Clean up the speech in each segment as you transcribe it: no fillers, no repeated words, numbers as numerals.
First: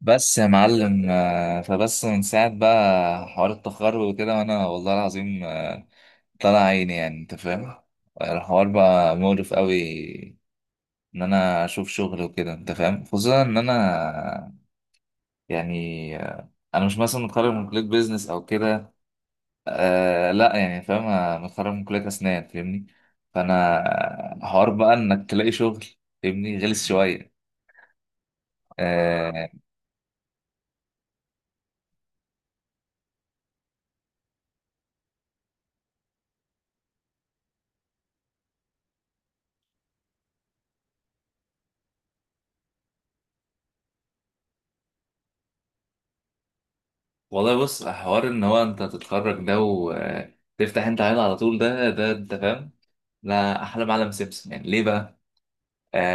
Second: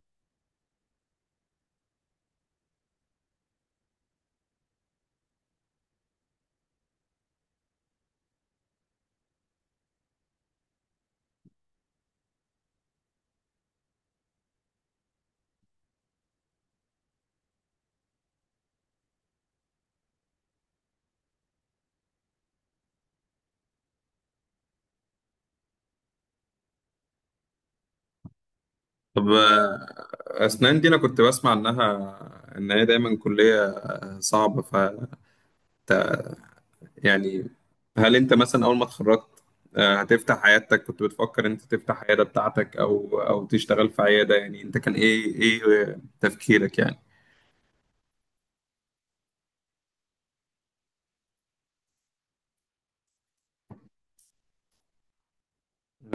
بس يا معلم، فبس من ساعة بقى حوار التخرج وكده وأنا والله العظيم، طلع عيني يعني أنت فاهم. الحوار بقى مقرف قوي، إن أنا أشوف شغل وكده أنت فاهم. خصوصا إن أنا يعني، أنا مش مثلا متخرج من كلية بيزنس أو كده. لا يعني فاهم، أنا متخرج من كلية أسنان فاهمني. فأنا حوار بقى إنك تلاقي شغل، فاهمني. غلس شوية. طب، آه، أسنان دي أنا كنت بسمع إنها، إن هي دايما كلية صعبة. يعني، هل أنت مثلا أول ما اتخرجت هتفتح عيادتك؟ كنت بتفكر إن أنت تفتح عيادة بتاعتك أو تشتغل في عيادة، يعني أنت كان إيه تفكيرك يعني؟ والله بص، حوار ان هو انت تتخرج ده وتفتح انت عيله على طول ده انت فاهم. لا، احلى معلم سيمسون يعني ليه بقى؟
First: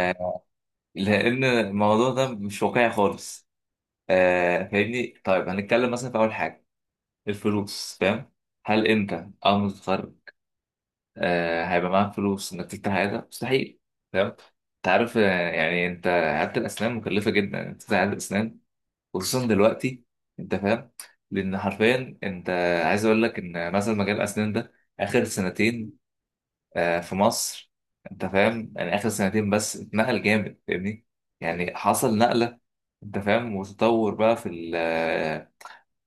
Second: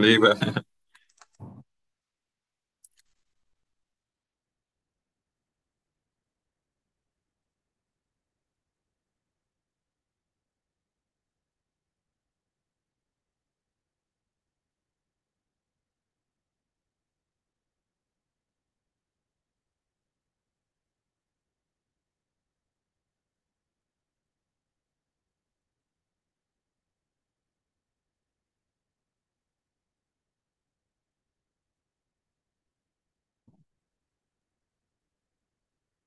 ليه بقى؟ لان الموضوع ده مش واقعي خالص. فاهمني. طيب هنتكلم مثلا في اول حاجه، الفلوس. فاهم، هل انت اول ما تتخرج هيبقى معاك فلوس انك تفتح عيله؟ مستحيل. فاهم، انت عارف. يعني انت، عياده الاسنان مكلفه جدا انت تفتح عياده اسنان، خصوصا دلوقتي انت فاهم. لان حرفيا انت عايز اقول لك ان مثلا مجال الاسنان ده، اخر سنتين في مصر، انت فاهم. يعني اخر سنتين بس اتنقل جامد فاهمني. يعني حصل نقله، انت فاهم، وتطور بقى في ال آه،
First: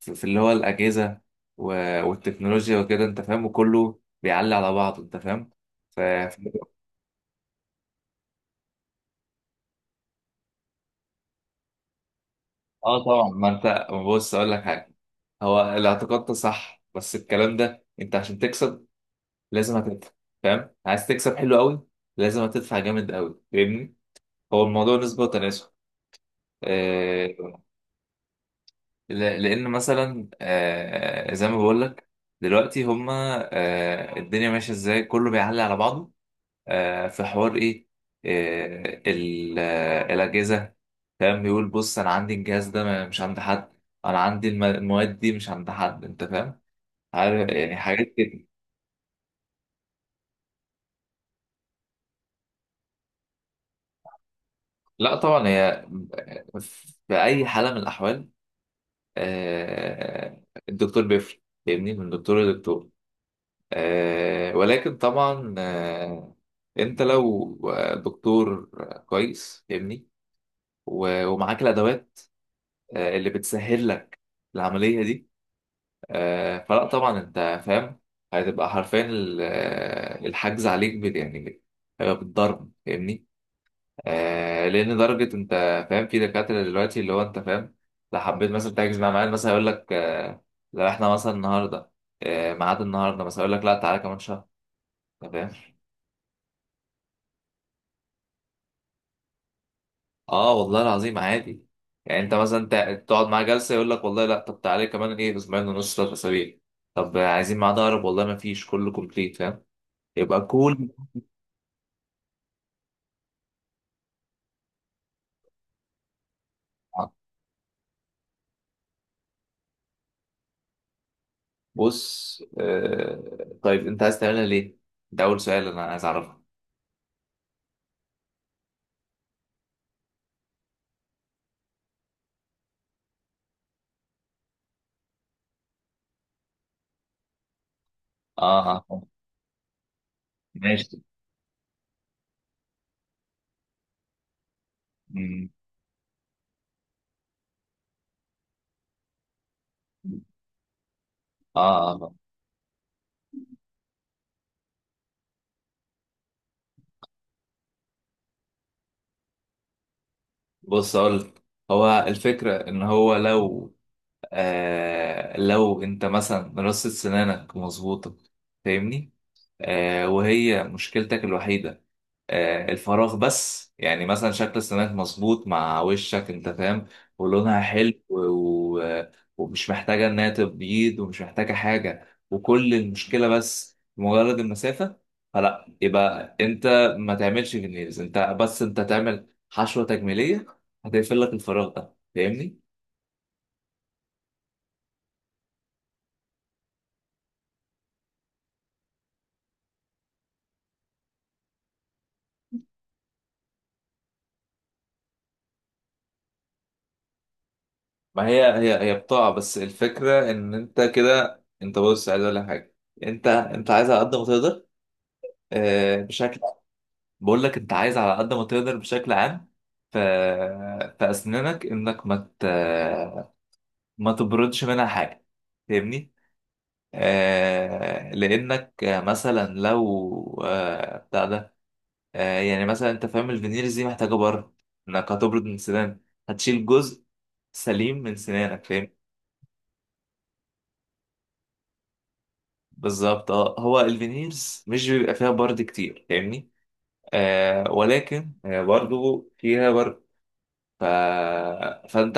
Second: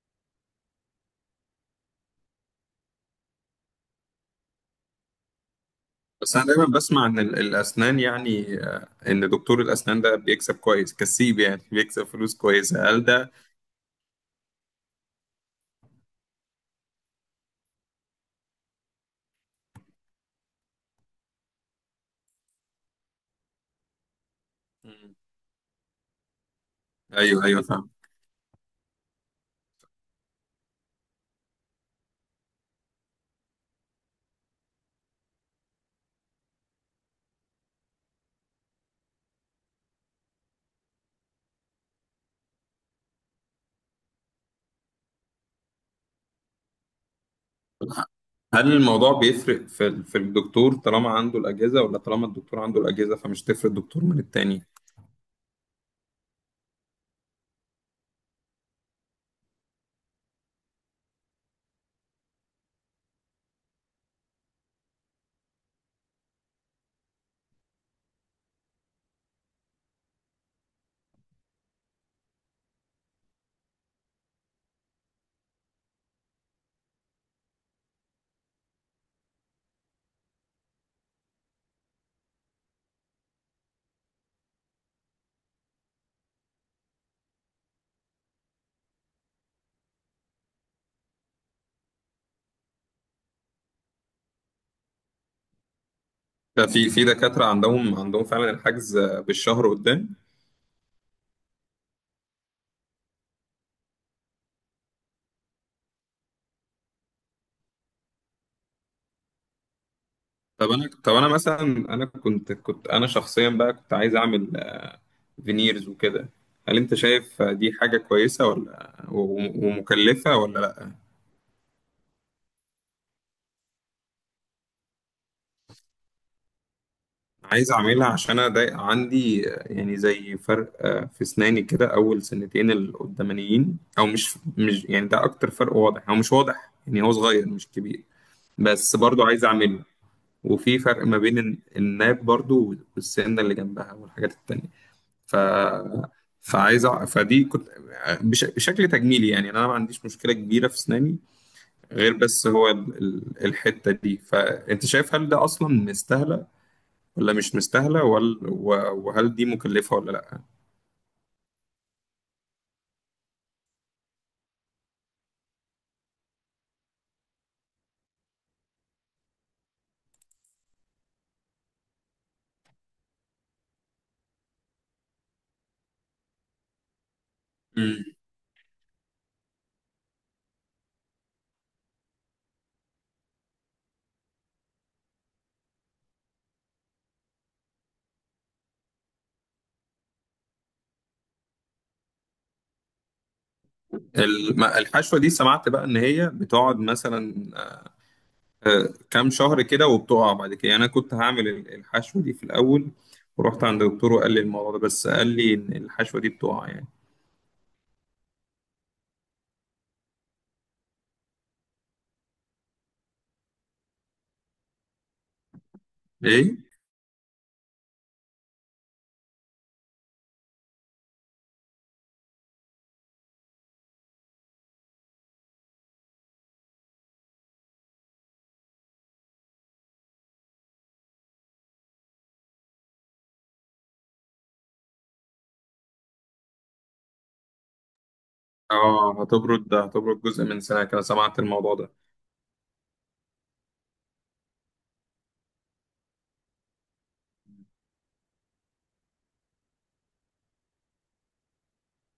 في اللي هو الاجهزه والتكنولوجيا وكده انت فاهم، وكله بيعلي على بعضه انت فاهم. ف بس ف- أنا دايما بسمع إن الأسنان، يعني إن دكتور الأسنان ده بيكسب كويس، كسيب يعني، بيكسب فلوس كويسة. اه هل طبعا، ده؟ ما انت بص اقول لك حاجه. هو الاعتقاد ده صح، بس الكلام ده، انت عشان تكسب لازم هتدفع فاهم. عايز تكسب حلو قوي، لازم هتدفع جامد قوي فاهمني. هو الموضوع مم. نسبة وتناسب. أيوه، آه أيوه، فاهم. لأن مثلا زي ما بقول لك، دلوقتي هما، الدنيا ماشية ازاي، كله بيعلي على بعضه. في حوار ايه، الأجهزة. فاهم، بيقول بص أنا عندي الجهاز ده مش عند حد، أنا عندي المواد دي مش عند حد أنت فاهم. عارف يعني حاجات كده. هل الموضوع بيفرق في الدكتور طالما عنده الأجهزة، ولا طالما الدكتور عنده الأجهزة فمش تفرق الدكتور من التاني؟ لا طبعا، هي في أي حالة من الأحوال، آه، الدكتور بيفرق فاهمني، من دكتور لدكتور. ولكن طبعا، انت لو دكتور كويس فاهمني، ومعاك الادوات اللي بتسهل لك العمليه دي، فلا طبعا انت فاهم، هتبقى حرفيا الحجز عليك يعني هيبقى بالضرب فاهمني. لان درجه، انت فاهم في دكاتره دلوقتي اللي هو انت فاهم، لو حبيت مثلا تحجز مع معاد مثلا يقول لك لو احنا مثلا النهارده، ميعاد النهارده مثلا، يقول لك لا، تعالى كمان شهر. انت فاهم. ده في دكاترة عندهم فعلا الحجز بالشهر قدام. اه والله العظيم، عادي. يعني انت مثلا تقعد مع جلسه يقول لك والله لا، طب تعالى كمان ايه، اسبوعين ونص، ثلاث اسابيع. طب عايزين ميعاد اقرب، والله ما فيش، كله كومبليت فاهم. يبقى طب كل. أنا طب أنا مثلا، أنا كنت أنا شخصيا بقى كنت عايز أعمل فينيرز وكده. هل أنت شايف دي حاجة كويسة ولا ومكلفة ولا لأ؟ بص طيب انت عايز تعملها ليه؟ ده اول سؤال انا عايز اعرفه. عايز اعملها عشان انا ضايق، عندي يعني زي فرق في اسناني كده، اول سنتين القدامانيين، او مش يعني ده اكتر، فرق واضح او مش واضح، يعني هو صغير مش كبير، اه، بس اه، برضو عايز اعمله. وفي ماشي. فرق ما بين الناب برضو والسنه اللي جنبها والحاجات التانية. ف فدي كنت بشكل تجميلي، يعني انا ما عنديش مم. مشكله كبيره في اسناني، اه، غير بس هو الحته دي. فانت شايف هل ده اصلا مستاهله، ولا مش مستاهلة، ولا وهل دي مكلفة ولا لأ؟ بص اقول، هو الفكره ان هو لو انت مثلا رصة سنانك مظبوطه فاهمني، وهي مشكلتك الوحيده، الفراغ بس. يعني مثلا شكل السماك مظبوط مع وشك انت فاهم، ولونها حلو مم. و- ومش محتاجة انها تبيض، ومش محتاجة حاجة، وكل المشكلة بس مجرد المسافة. فلا يبقى انت ما تعملش فينيرز، انت بس تعمل حشوة تجميلية هتقفل لك الفراغ ده، فاهمني؟ الحشوة دي سمعت بقى إن هي بتقعد مثلا كام شهر كده وبتقع بعد كده، يعني أنا كنت هعمل الحشوة دي في الأول، ورحت عند دكتور وقال لي الموضوع ده، بس قال لي إن الحشوة دي بتقع يعني. ما هي بضاعة. بس الفكرة ان انت كده، انت بص عايز اقول لك حاجة. انت عايز على قد ما تقدر، آه، بشكل ايه، بقول لك انت عايز على قد ما تقدر بشكل عام، في اسنانك انك ما تبردش منها حاجه فاهمني. لانك مثلا لو بتاع ده يعني مثلا انت فاهم، الفينيرز دي محتاجه برد، انك هتبرد من سنانك، هتشيل جزء سليم من سنانك فاهم. هتبرد جزء من سنة كده، سمعت الموضوع ده. بالظبط اه. هو الفينيرز مش بيبقى فيها برد كتير فاهمني. ولكن برضو فيها برد. ف... فانت،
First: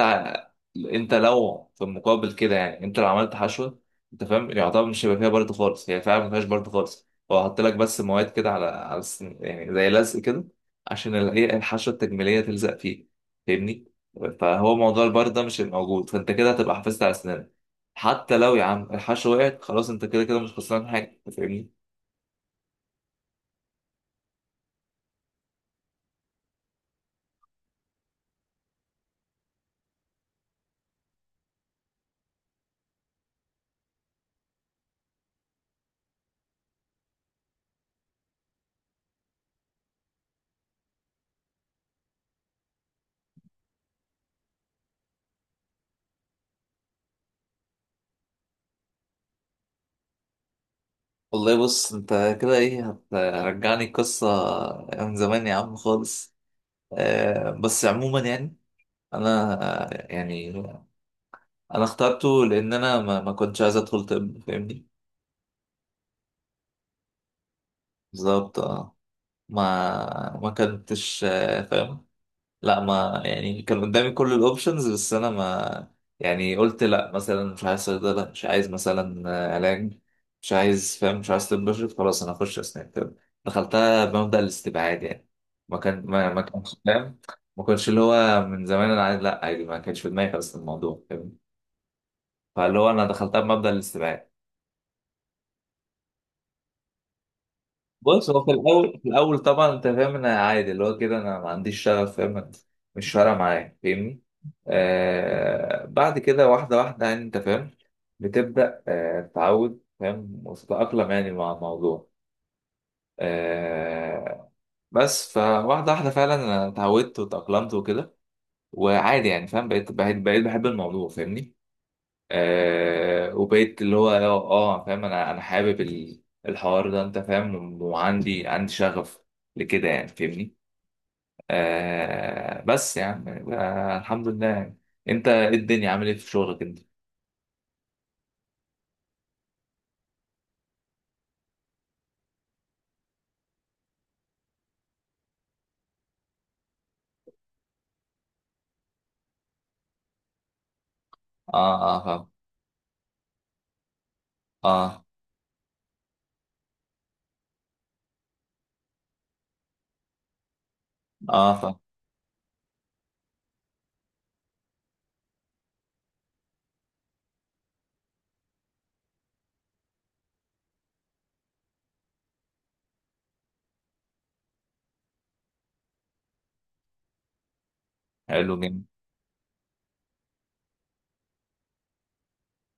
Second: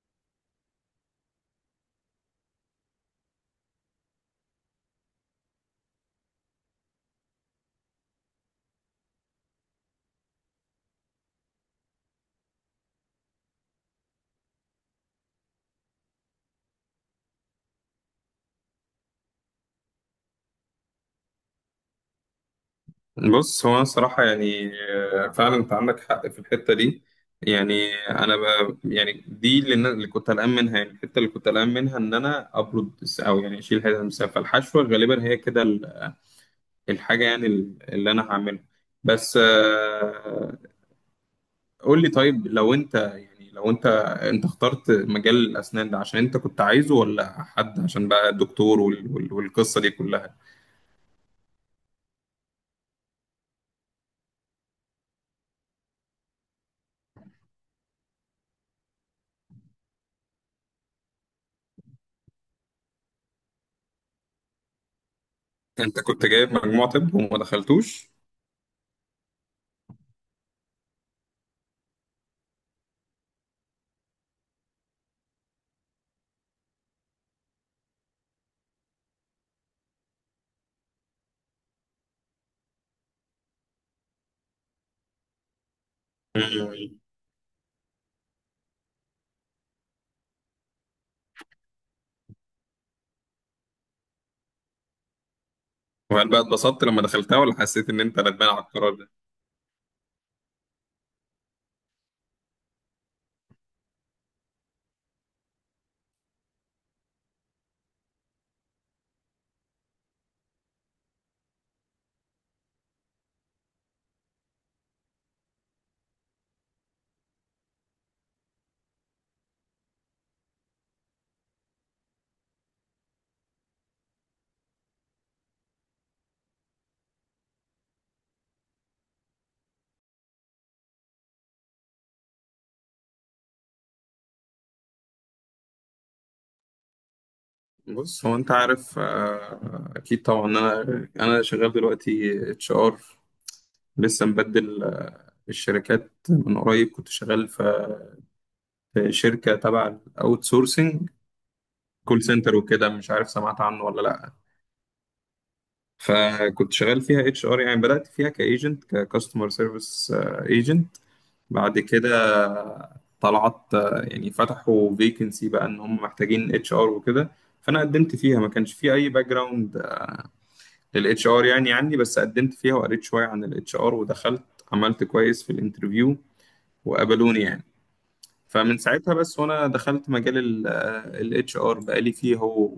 لو في المقابل كده، يعني انت لو عملت حشوه انت فاهم، يعتبر مش هيبقى فيها برد خالص، هي فعلا ما فيهاش برد خالص، هو حط لك بس مواد كده على يعني زي لزق كده عشان ال- ايه الحشوه التجميليه تلزق فيه فاهمني. فهو موضوع البرد ده مش هيبقى موجود، فانت كده هتبقى حافظت على اسنانك. حتى لو يا عم الحشوه وقعت خلاص، انت كده كده مش خسران حاجه أنت فاهمني. بص، هو أنا صراحة، يعني فعلا أنت عندك حق في الحتة دي. يعني أنا، يعني دي اللي كنت قلقان منها، يعني الحتة اللي كنت قلقان منها إن أنا أو يعني أشيل هذا المسافة. الحشوة غالبا هي كده الحاجة، يعني اللي أنا هعملها. بس قول لي طيب، لو أنت، أنت اخترت مجال الأسنان ده عشان أنت كنت عايزه، ولا حد عشان بقى دكتور والقصة دي كلها؟ والله بص، انت كده ايه، هترجعني القصه من زمان يا عم خالص. بس عموما يعني، انا، يعني انا اخترته لان انا ما كنتش عايز ادخل طب فاهمني. أنت كنت جايب مجموع طب وما دخلتوش؟ بالظبط اه. ما كنتش فاهم. لا ما يعني، كان قدامي كل الاوبشنز، بس انا ما يعني قلت لا، مثلا مش عايز صيدله، مش عايز مثلا علاج، مش عايز فاهم، مش عايز طب بشري، خلاص انا اخش اسنان طب. دخلتها بمبدأ الاستبعاد يعني. ما كانش فاهم. ما كنتش اللي هو من زمان انا عايز، لا عادي، ما كانش في دماغي خالص الموضوع فاهم. فاللي هو انا دخلتها بمبدأ الاستبعاد. وهل بقى اتبسطت لما دخلتها، ولا حسيت ان انت بص، هو ندمان في على القرار الاول ده؟ طبعا انت فاهم، انا عادي اللي هو كده، انا ما عنديش شغف فاهم، مش فارقه معايا فاهمني. بعد كده، واحده واحده يعني انت فاهم، بتبدا تتعود فاهم، وتتاقلم يعني مع الموضوع. آه بس فواحده واحده فعلا انا اتعودت وتاقلمت وكده. وعادي يعني فاهم، بقيت بحب الموضوع فاهمني. وبقيت اللي هو، فاهم انا حابب الحوار ده انت فاهم، وعندي شغف لكده يعني فاهمني. بس يعني، الحمد لله يعني. انت، إيه الدنيا عامل ايه في شغلك انت؟ بص، هو انت عارف، اكيد طبعا، انا شغال دلوقتي اتش ار. لسه مبدل الشركات من قريب، كنت شغال في شركه تبع الاوت سورسنج، اه، اه، كول فاهم. سنتر وكده. مش عارف سمعت عنه ولا لا. اه، فكنت شغال فيها اتش ار، يعني بدات فيها كايجنت، ككاستمر سيرفيس ايجنت. اه، بعد فاهم. كده طلعت، يعني فتحوا فيكنسي بقى ان هم محتاجين اتش ار وكده، فانا قدمت فيها. ما كانش في اي باك جراوند للاتش ار يعني عندي، بس قدمت فيها وقريت شويه عن الاتش ار ودخلت، عملت كويس في الانترفيو وقبلوني يعني. حلو فمن جدا. ساعتها بس وانا دخلت مجال الاتش ار، بقالي فيه هو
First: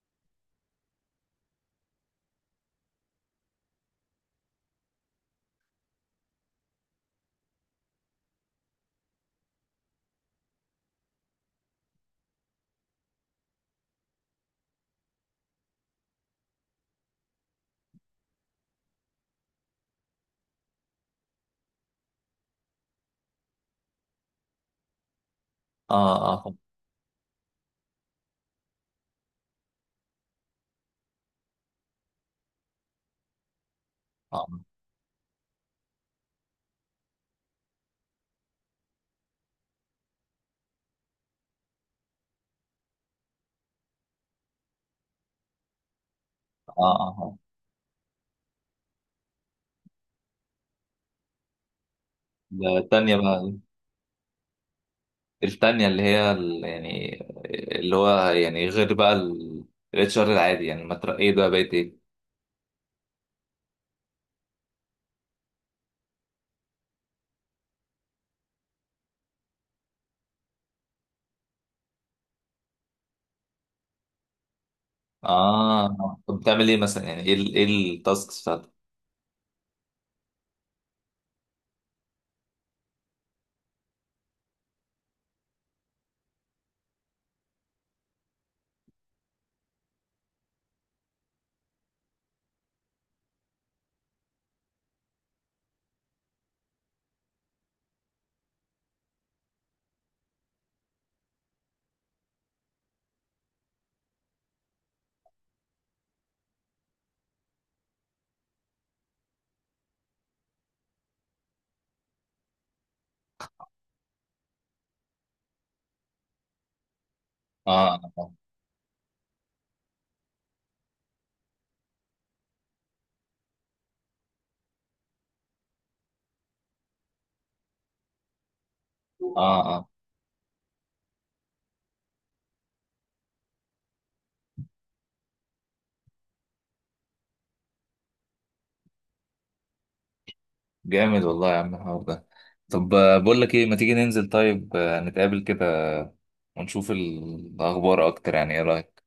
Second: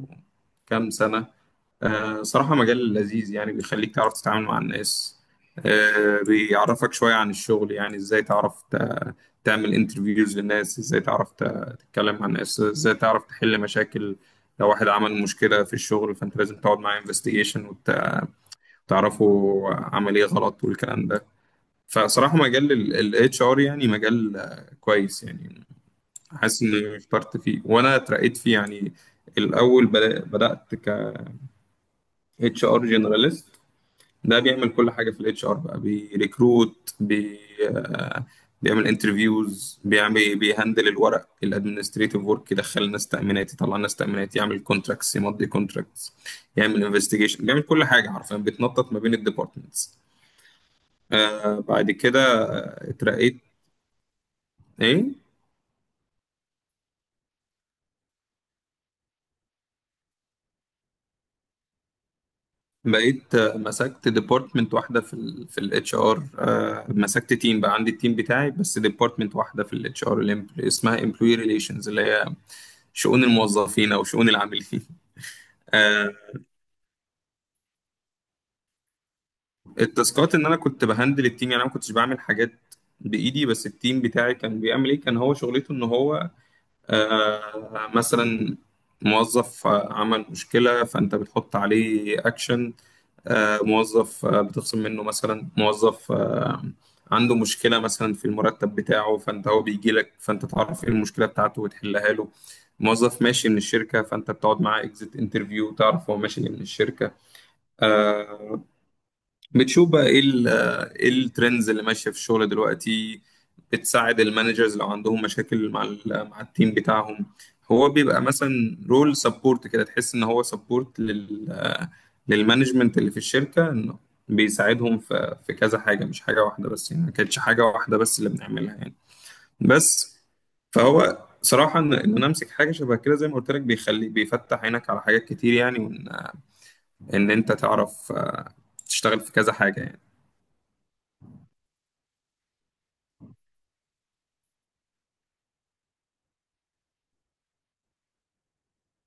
كام سنه. صراحة مجال لذيذ، يعني بيخليك تعرف تتعامل مع الناس، بيعرفك شوية عن الشغل، يعني ازاي تعرف تعمل انترفيوز للناس، ازاي تعرف تتكلم مع الناس، ازاي تعرف تحل مشاكل. لو واحد عمل مشكلة في الشغل فانت لازم تقعد معاه انفستيجيشن وتعرفوا عمل ايه غلط والكلام ده. فصراحة مجال الاتش ار يعني مجال كويس يعني. اه، اه، فاهم. حاسس اني اخترت فيه وانا اترقيت فيه يعني. الاول بدأت اتش ار جنراليست. ده اه، بيعمل كل حاجه في الاتش ار، بقى بيريكروت، بي آه، بيعمل انترفيوز، بيهندل الورق، الادمنستريتيف ورك، يدخل الناس تامينات، يطلع الناس تامينات، يعمل كونتراكتس، يمضي كونتراكتس، اه، يعمل فاهم. انفستيجيشن. بيعمل كل حاجه حرفيا، بيتنطط ما بين الديبارتمنتس. بعد كده ده التانية اترقيت. بقى. ايه، التانية اللي هي، يعني اللي هو يعني، غير بقى الاتش ار العادي يعني، ما ترقيت بقى بقيت ايه؟ بقيت مسكت ديبارتمنت واحده في الاتش ار. مسكت تيم بقى، عندي التيم بتاعي، بس ديبارتمنت واحده في الاتش ار اسمها امبلوي ريليشنز، اللي هي شؤون الموظفين او شؤون العاملين. آه، اه، طب بتعمل ايه مثلا، يعني ايه التاسكس بتاعتك؟ التاسكات ان انا كنت بهندل التيم، يعني انا ما كنتش بعمل حاجات بايدي، بس التيم بتاعي كان بيعمل ايه. كان هو شغلته ان هو مثلا موظف عمل مشكله فانت بتحط عليه اكشن. موظف بتخصم منه، مثلا موظف عنده مشكلة مثلا في المرتب بتاعه، فانت هو بيجي لك فانت تعرف ايه المشكلة بتاعته وتحلها له. موظف ماشي من الشركة فانت بتقعد معاه اكزيت انترفيو، تعرف هو ماشي ليه من الشركة. آه بتشوف بقى ايه ايه الترندز اللي ماشيه في الشغل دلوقتي. بتساعد المانجرز لو عندهم مشاكل مع مع التيم بتاعهم. هو اه، بيبقى اه، مثلا رول سبورت كده، تحس ان هو سبورت لل آه، للمانجمنت اللي في الشركه، انه بيساعدهم في كذا حاجه، مش حاجه واحده بس يعني. ما كانتش حاجه واحده بس اللي بنعملها يعني. اه. بس فهو صراحه إن انا امسك حاجه شبه كده زي ما قلت لك، بيفتح عينك على حاجات كتير، يعني ان انت تعرف تشتغل في كذا حاجة يعني. جامد والله يا عم الحوار ده. طب بقول لك ايه، ما تيجي ننزل طيب، نتقابل كده ونشوف الاخبار اكتر، يعني ايه رايك؟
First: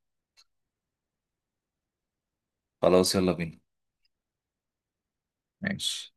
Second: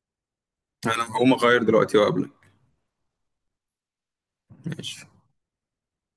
انا هقوم اغير دلوقتي وقبلك. خلاص يلا بينا. ماشي ماشي.